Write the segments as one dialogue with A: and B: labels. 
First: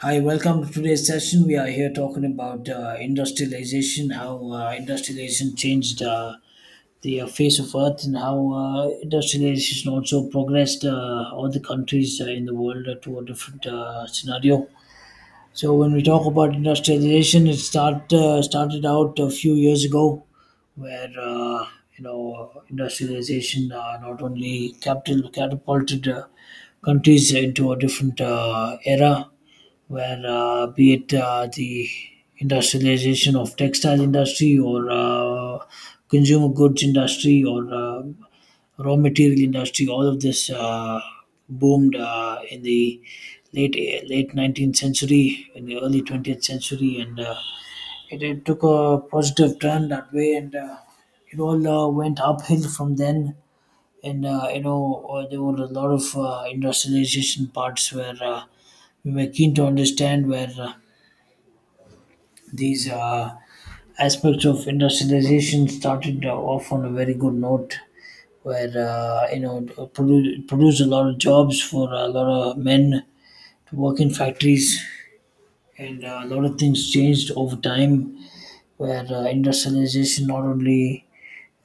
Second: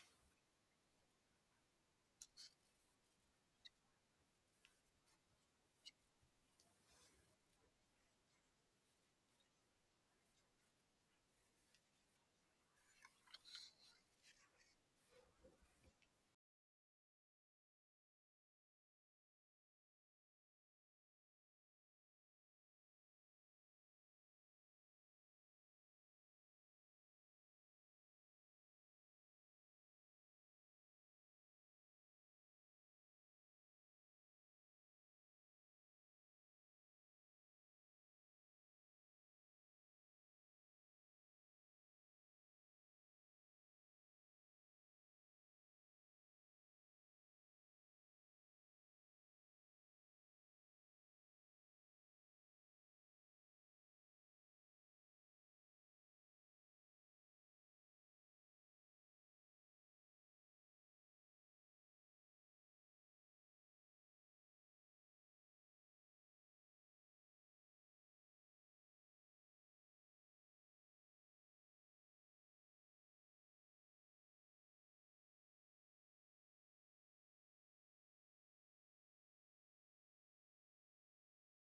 A: Hi, welcome to today's session. We are here talking about industrialization, how industrialization changed the face of Earth, and how industrialization also progressed all the countries in the world to a different scenario. So, when we talk about industrialization, it start started out a few years ago, where you know industrialization not only capital catapulted countries into a different era where be it the industrialization of textile industry or consumer goods industry or raw material industry, all of this boomed in the late late 19th century in the early 20th century, and it took a positive turn that way, and it all went uphill from then, and there were a lot of industrialization parts where we were keen to understand where these aspects of industrialization started off on a very good note, where you know it produced a lot of jobs for a lot of men to work in factories, and a lot of things changed over time. Where industrialization not only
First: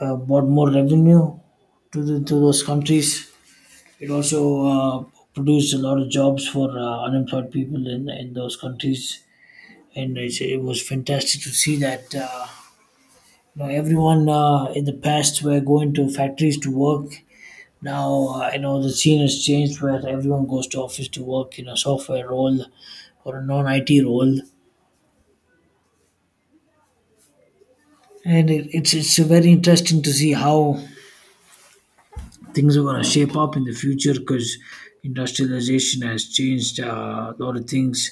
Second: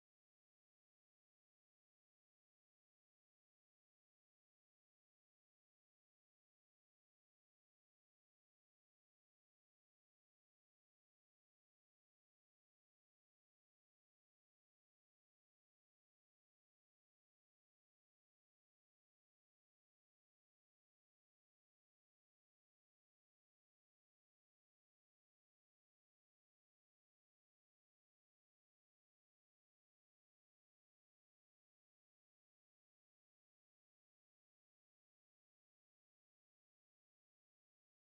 A: brought more revenue to those countries, it also produced a lot of jobs for unemployed people in those countries, and it was fantastic to see that you know everyone in the past were going to factories to work. Now you know the scene has changed where everyone goes to office to work in a software role or a non-IT role, and it's very interesting to see how things are going to shape up in the future because industrialization has changed a lot of things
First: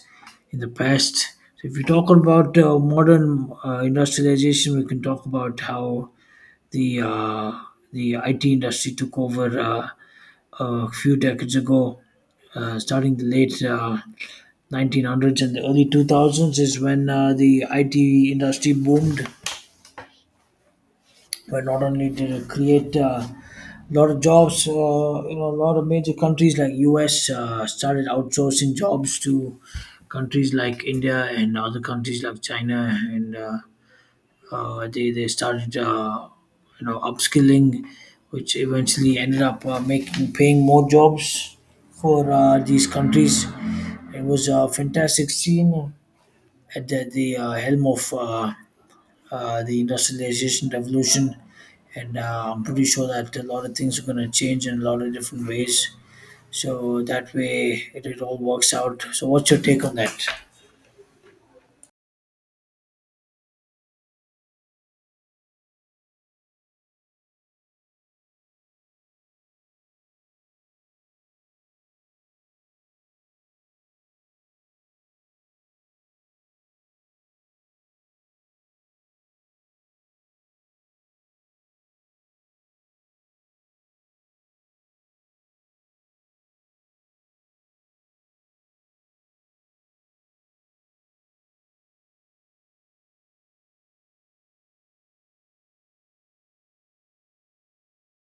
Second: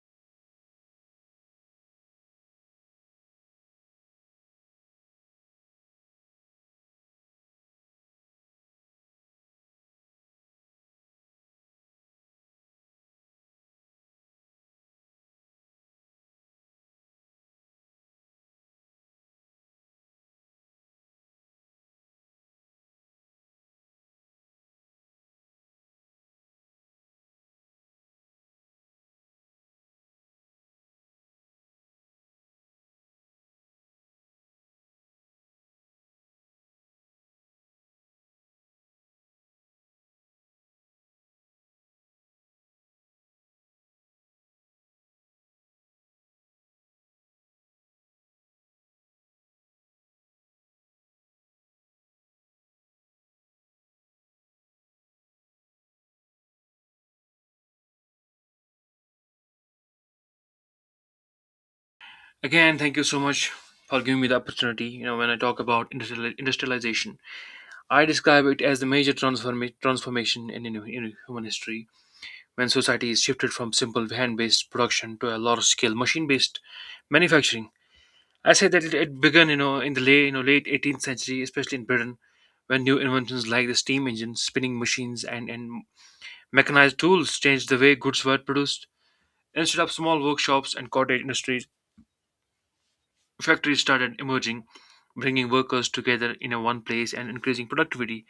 A: in the past. So if we talk about modern industrialization, we can talk about how the uh, the IT industry took over a few decades ago, starting the late 1900s and the early 2000s is when the IT industry boomed. Where not only did it create a lot of jobs, you know, a lot of major countries like US started outsourcing jobs to countries like India and other countries like China and. They started you know upskilling, which eventually ended up making paying more jobs for these countries. It was a fantastic scene at the helm of the industrialization revolution, and I'm pretty sure that a lot of things are going to change in a lot of different ways. So that way, it all works out. So, what's your take on that?
B: Again, thank you so much for giving me the opportunity. You know, when I talk about industrialization, I describe it as the major transformation in human history when society is shifted from simple hand-based production to a large-scale machine-based manufacturing. I say that it began, in the late 18th century, especially in Britain, when new inventions like the steam engine, spinning machines, and mechanized tools changed the way goods were produced. Instead of small workshops and cottage industries, factories started emerging, bringing workers together in a one place and increasing productivity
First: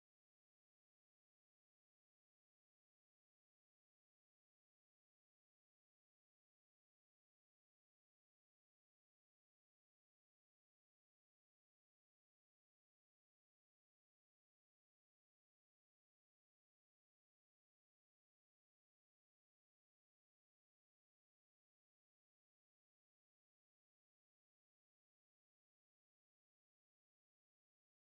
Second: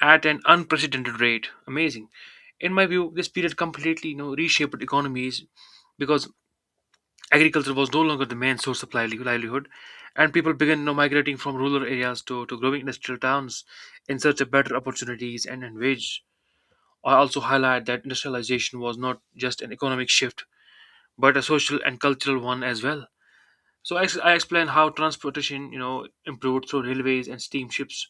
B: at an unprecedented rate. Amazing. In my view, this period completely reshaped economies because agriculture was no longer the main source of livelihood, and people began migrating from rural areas to growing industrial towns in search of better opportunities and wage. I also highlight that industrialization was not just an economic shift, but a social and cultural one as well. So I explain how transportation improved through railways and steamships.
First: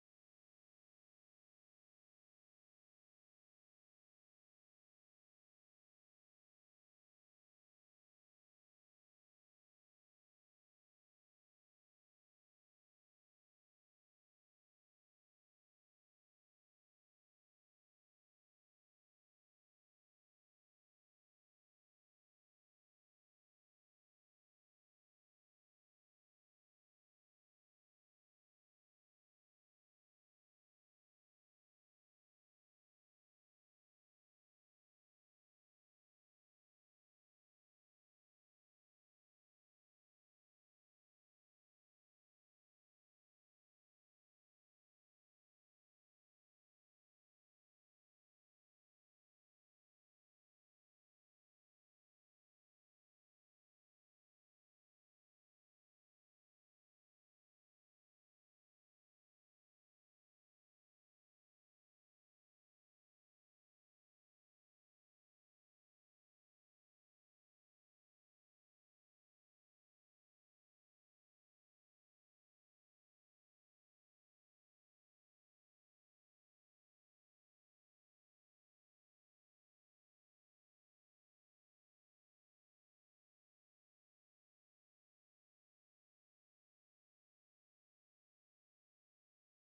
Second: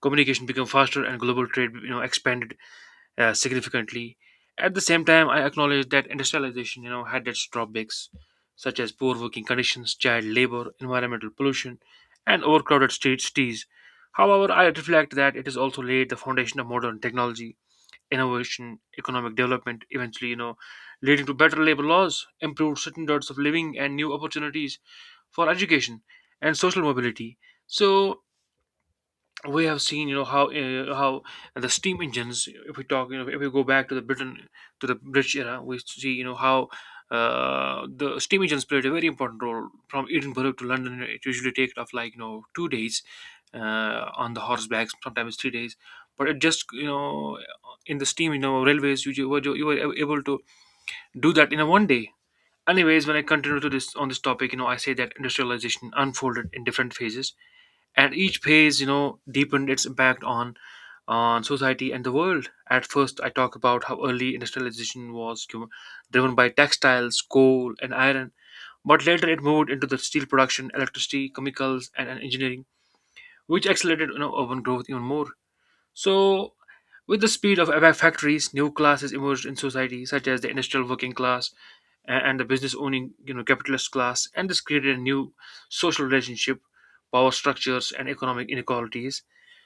B: Communication became faster and global trade expanded significantly. At the same time, I acknowledge that industrialization had its drawbacks, such as poor working conditions, child labor, environmental pollution, and overcrowded streets. Cities. However, I reflect that it has also laid the foundation of modern technology, innovation, economic development, eventually leading to better labor laws, improved standards of living, and new opportunities for education and social mobility. So we have seen how the steam engines. If we talk, you know, if we go back to the Britain to the British era, we see how the steam engines played a very important role from Edinburgh to London. It usually takes off like 2 days on the horseback, sometimes 3 days. But it just in the steam railways, you were able to do that in a one day. Anyways, when I continue to this on this topic, I say that industrialization unfolded in different phases, and each phase deepened its impact on society and the world. At first I talk about how early industrialization was driven by textiles, coal, and iron, but later it moved into the steel production, electricity, chemicals, and engineering, which accelerated urban growth even more. So with the speed of factories, new classes emerged in society, such as the industrial working class, and the business owning capitalist class, and this created a new social relationship power structures, and economic inequalities.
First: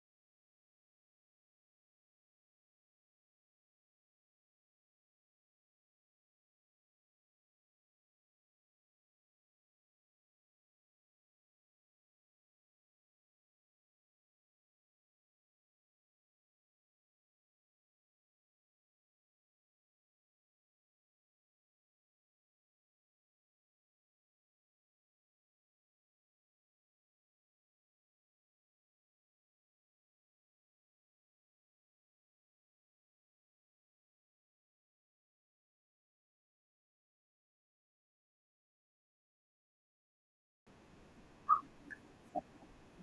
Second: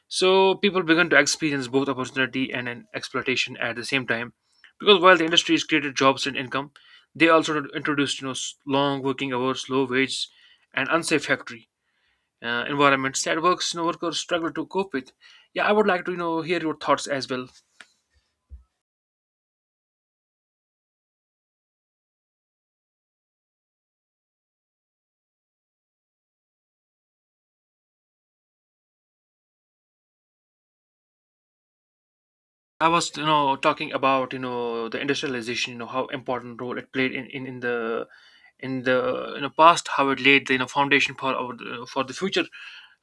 B: So people began to experience both opportunity and an exploitation at the same time, because while the industries created jobs and income, they also introduced long working hours, low wage, and unsafe factory environments that workers struggle to cope with. Yeah, I would like to hear your thoughts as well. I was, talking about, the industrialization, how important role it played in the past, how it laid the foundation for the future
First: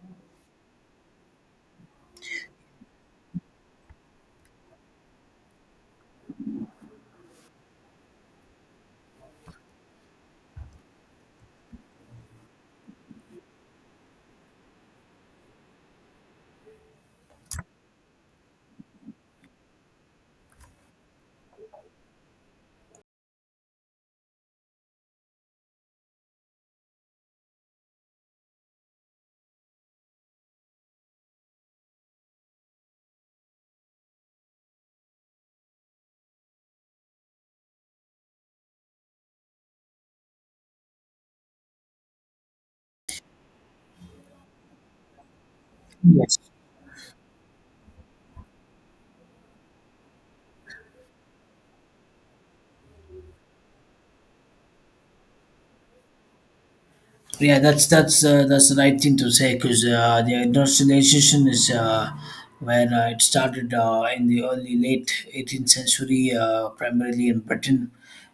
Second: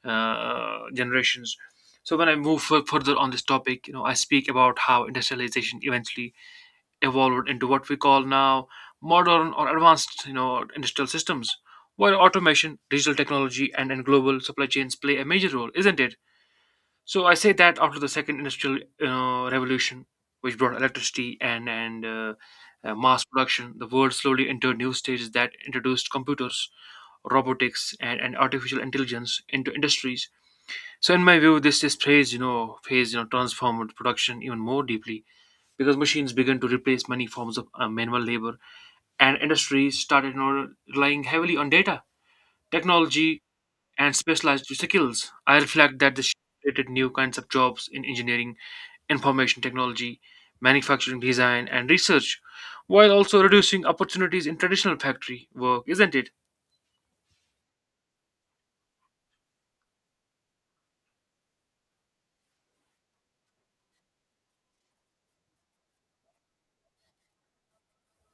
B: generations. So when I move further on this topic, I speak about how industrialization eventually evolved into what we call now modern or advanced, industrial systems, where automation, digital technology, and global supply chains play a major role, isn't it? So I say that after the second industrial revolution, which brought electricity and mass production, the world slowly entered new stages that introduced computers, robotics, and artificial intelligence into industries. So in my view, this phase, transformed production even more deeply, because machines began to replace many forms of manual labor, and industries started relying heavily on data, technology, and specialized skills. I reflect that this
A: Yes.
B: created new kinds of jobs in engineering, information technology, manufacturing design, and research, while also reducing opportunities in traditional factory work, isn't it?
A: Yeah, that's the right thing to say because the industrialization is where it started in the early late 18th century, primarily in Britain.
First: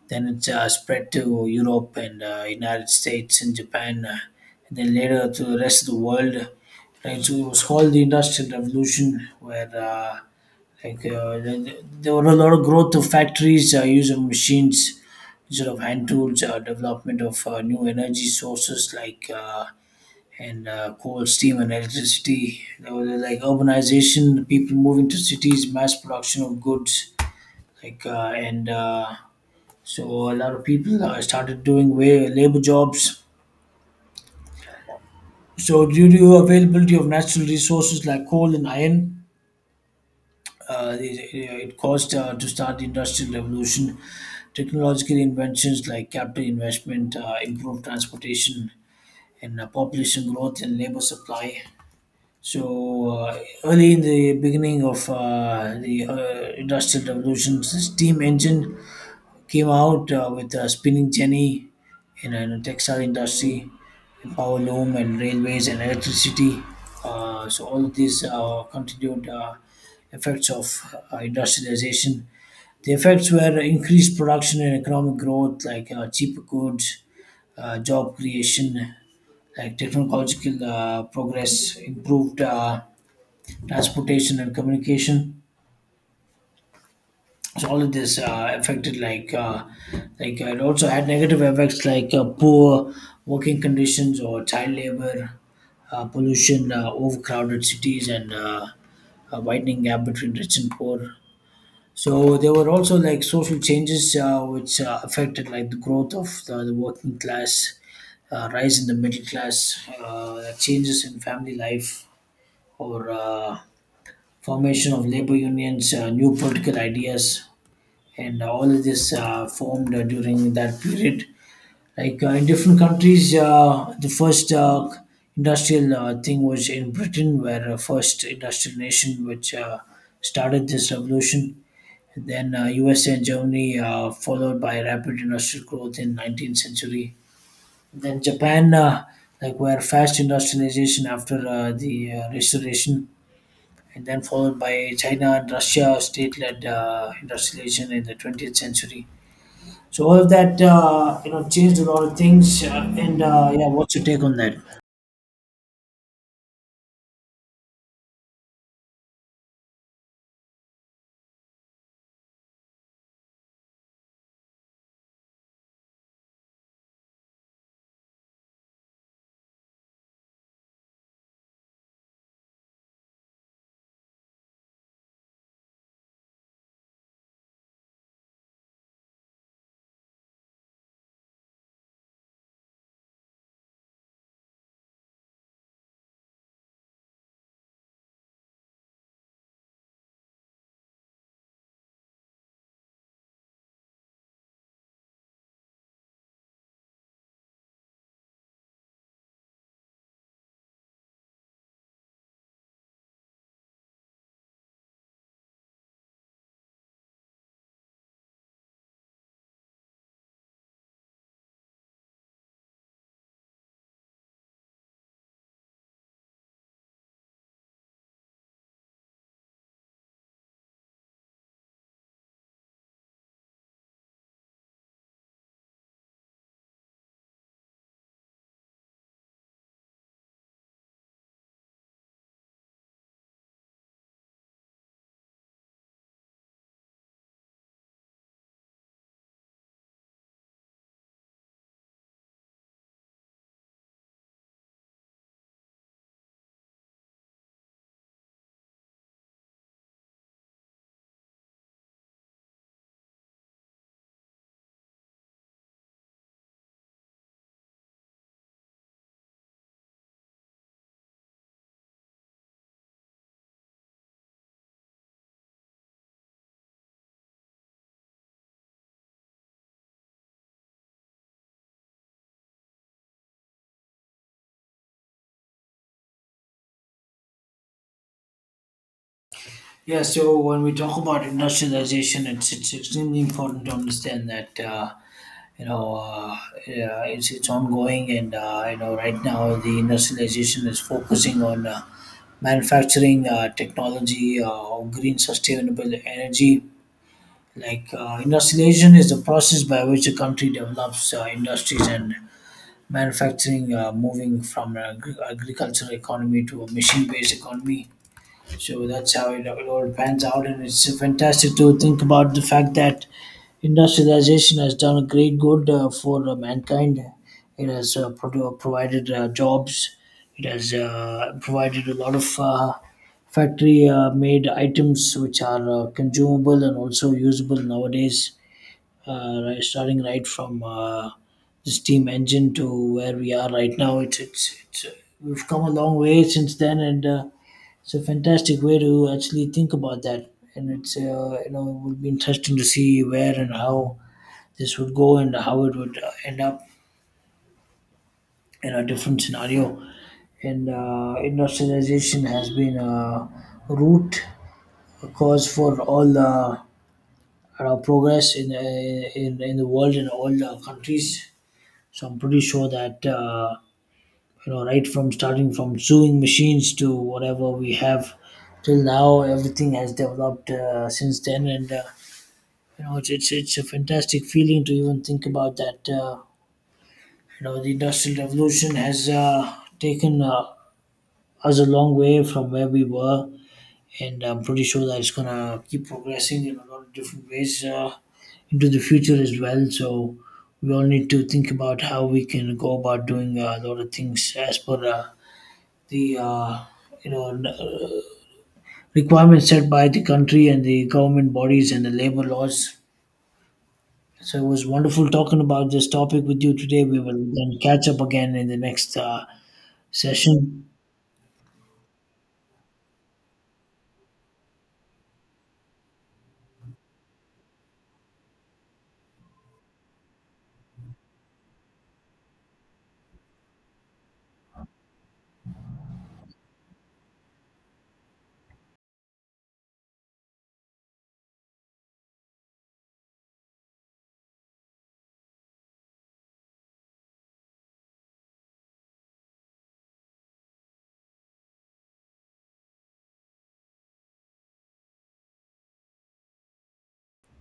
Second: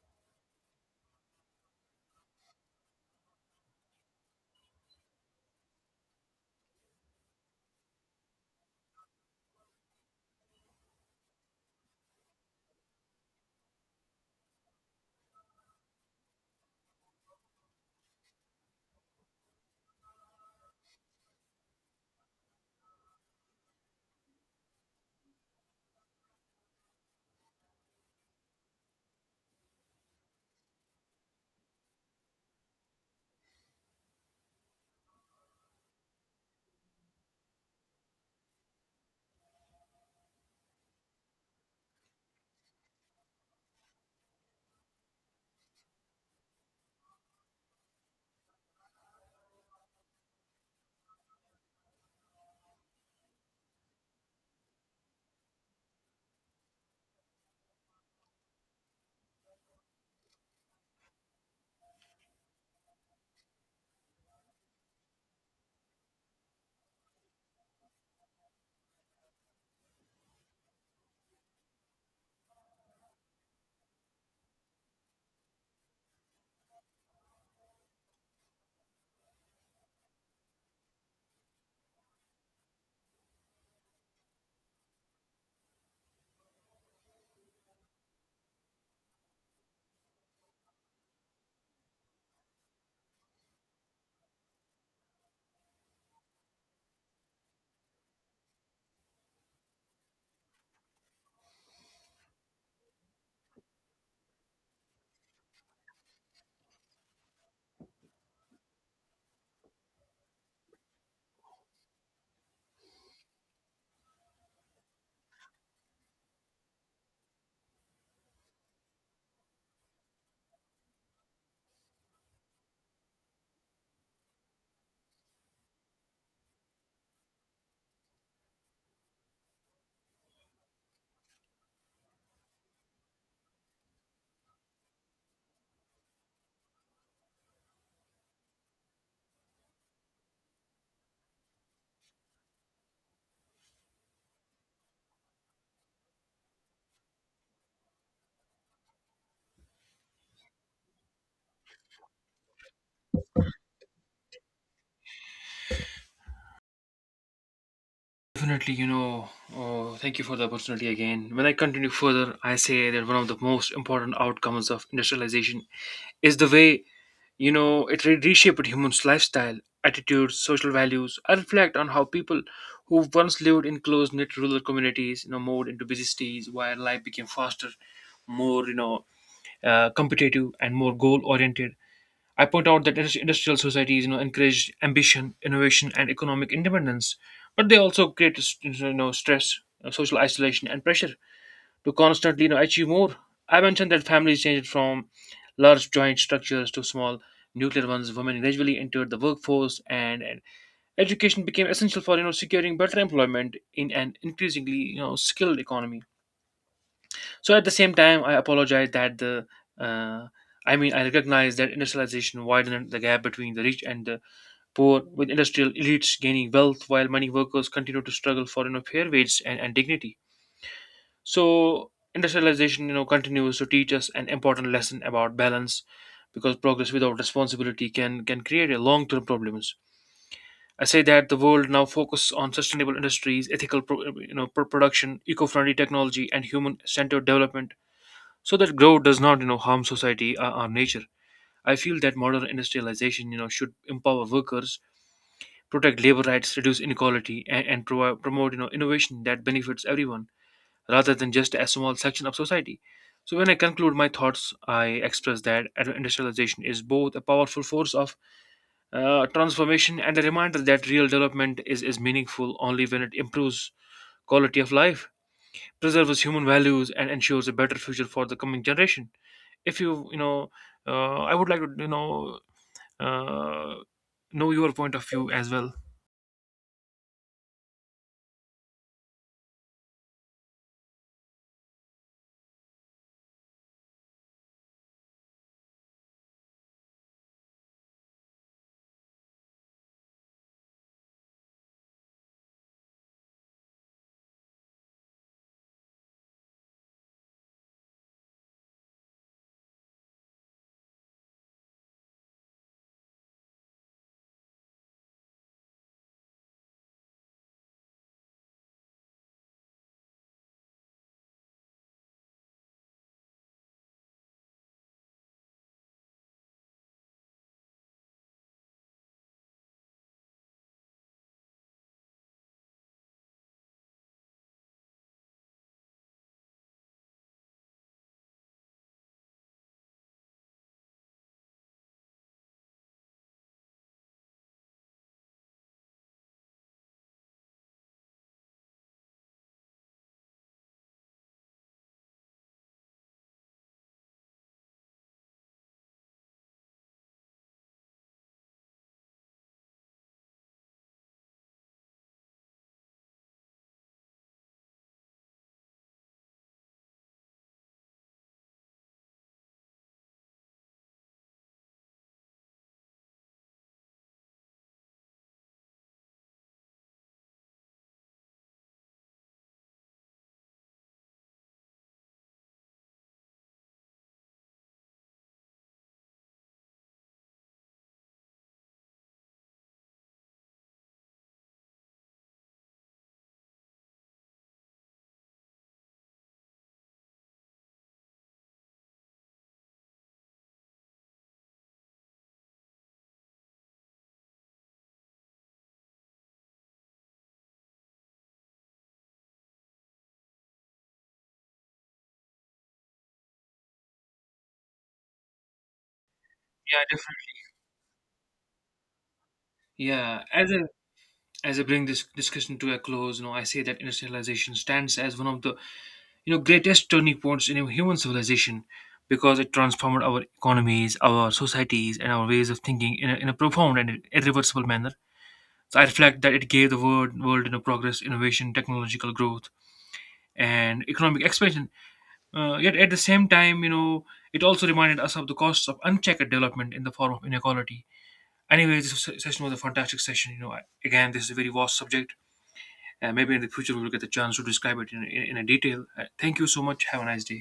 A: Then it spread to Europe and United States and Japan, and then later to the rest of the world. Right, so it was called the Industrial Revolution, where there were a lot of growth of factories, use of machines instead of hand tools, development of new energy sources like and coal, steam, and electricity. There was urbanization, people moving to cities, mass production of goods, like and so a lot of people started doing way labor jobs. So due to availability of natural resources like coal and iron, it caused to start the industrial revolution. Technological inventions like capital investment, improved transportation, and population growth and labor supply. So early in the beginning of the industrial revolution, steam engine came out with spinning jenny in the textile industry, and power loom and railways and electricity. So all of these continued effects of industrialization. The effects were increased production and economic growth, like cheaper goods, job creation, like technological progress, improved transportation and communication, so all of this affected it also had negative effects like poor working conditions or child labor, pollution, overcrowded cities, and a widening gap between rich and poor. So there were also like social changes which affected like the growth of the working class, rise in the middle class, changes in family life, or formation of labor unions, new political ideas, and all of this formed during that period. Like in different countries, the first industrial thing was in Britain, where first industrial nation which started this revolution. And then USA and Germany, followed by rapid industrial growth in 19th century. Then Japan, like where fast industrialization after the restoration, and then followed by China and Russia, state-led industrialization in the 20th century, so all of that, you know, changed a lot of things. And Yeah, what's your take on that?
B: Definitely oh, thank you for the opportunity again. When I continue further, I say that one of the most important outcomes of industrialization is the way it reshaped humans' lifestyle, attitudes, social values. I reflect on how people who once lived in close knit rural communities moved into busy cities where life became faster, more, competitive, and more goal oriented. I point out that industrial societies encourage ambition, innovation, and economic independence, but they also create stress, social isolation, and pressure to constantly achieve more. I mentioned that families changed from large joint structures to small nuclear ones. Women gradually entered the workforce, and education became essential for securing better employment in an increasingly skilled economy. So at the same time, I apologize that the uh, I mean, I recognize that industrialization widened the gap between the rich and the poor, with industrial elites gaining wealth while many workers continue to struggle for fair wages and dignity. So industrialization continues to teach us an important lesson about balance, because progress without responsibility can create a long-term problems. I say that the world now focuses on sustainable industries, ethical production, eco-friendly technology, and human-centered development, so that growth does not harm society or nature. I feel that modern industrialization should empower workers, protect labor rights, reduce inequality, and promote innovation that benefits everyone, rather than just a small section of society. So when I conclude my thoughts, I express that industrialization is both a powerful force of transformation and a reminder that real development is meaningful only when it improves quality of life, preserves human values, and ensures a better future for the coming generation. If you you know I would like to uh, know your point of view as well.
A: Yeah, so when we talk about industrialization, it's extremely important to understand that you know uh, yeah, it's ongoing, and you know right now the industrialization is focusing on manufacturing, technology, green sustainable energy. Like industrialization is the process by which a country develops industries and manufacturing, moving from an agricultural economy to a machine-based economy. So that's how it all pans out, and it's fantastic to think about the fact that industrialization has done a great good for mankind. It has provided jobs. It has provided a lot of factory-made items which are consumable and also usable nowadays, right, starting right from the steam engine to where we are right now. It's We've come a long way since then, and it's a fantastic way to actually think about that. And it's you know it would be interesting to see where and how this would go and how it would end up in a different scenario. And industrialization has been a root a cause for all our progress in the world and all countries. So I'm pretty sure that you know, right from starting from sewing machines to whatever we have till now, everything has developed since then, and you know, it's a fantastic feeling to even think about that. You know, the industrial revolution has taken us a long way from where we were, and I'm pretty sure that it's gonna keep progressing in a lot of different ways into the future as well. So we all need to think about how we can go about doing a lot of things as per the you know n- uh, requirements set by the country and the government bodies and the labor laws. So it was wonderful talking about this topic with you
B: Yeah,
A: today. We will
B: definitely.
A: then catch up again in the next
B: Yeah, as I
A: session.
B: as I bring this discussion to a close, I say that industrialization stands as one of the greatest turning points in human civilization, because it transformed our economies, our societies, and our ways of thinking in a profound and irreversible manner. So I reflect that it gave the world progress, innovation, technological growth, and economic expansion. Yet at the same time it also reminded us of the costs of unchecked development in the form of inequality. Anyway, this session was a fantastic session. Again, this is a very vast subject, and maybe in the future we'll get the chance to describe it in a detail. Thank you so much. Have a nice day.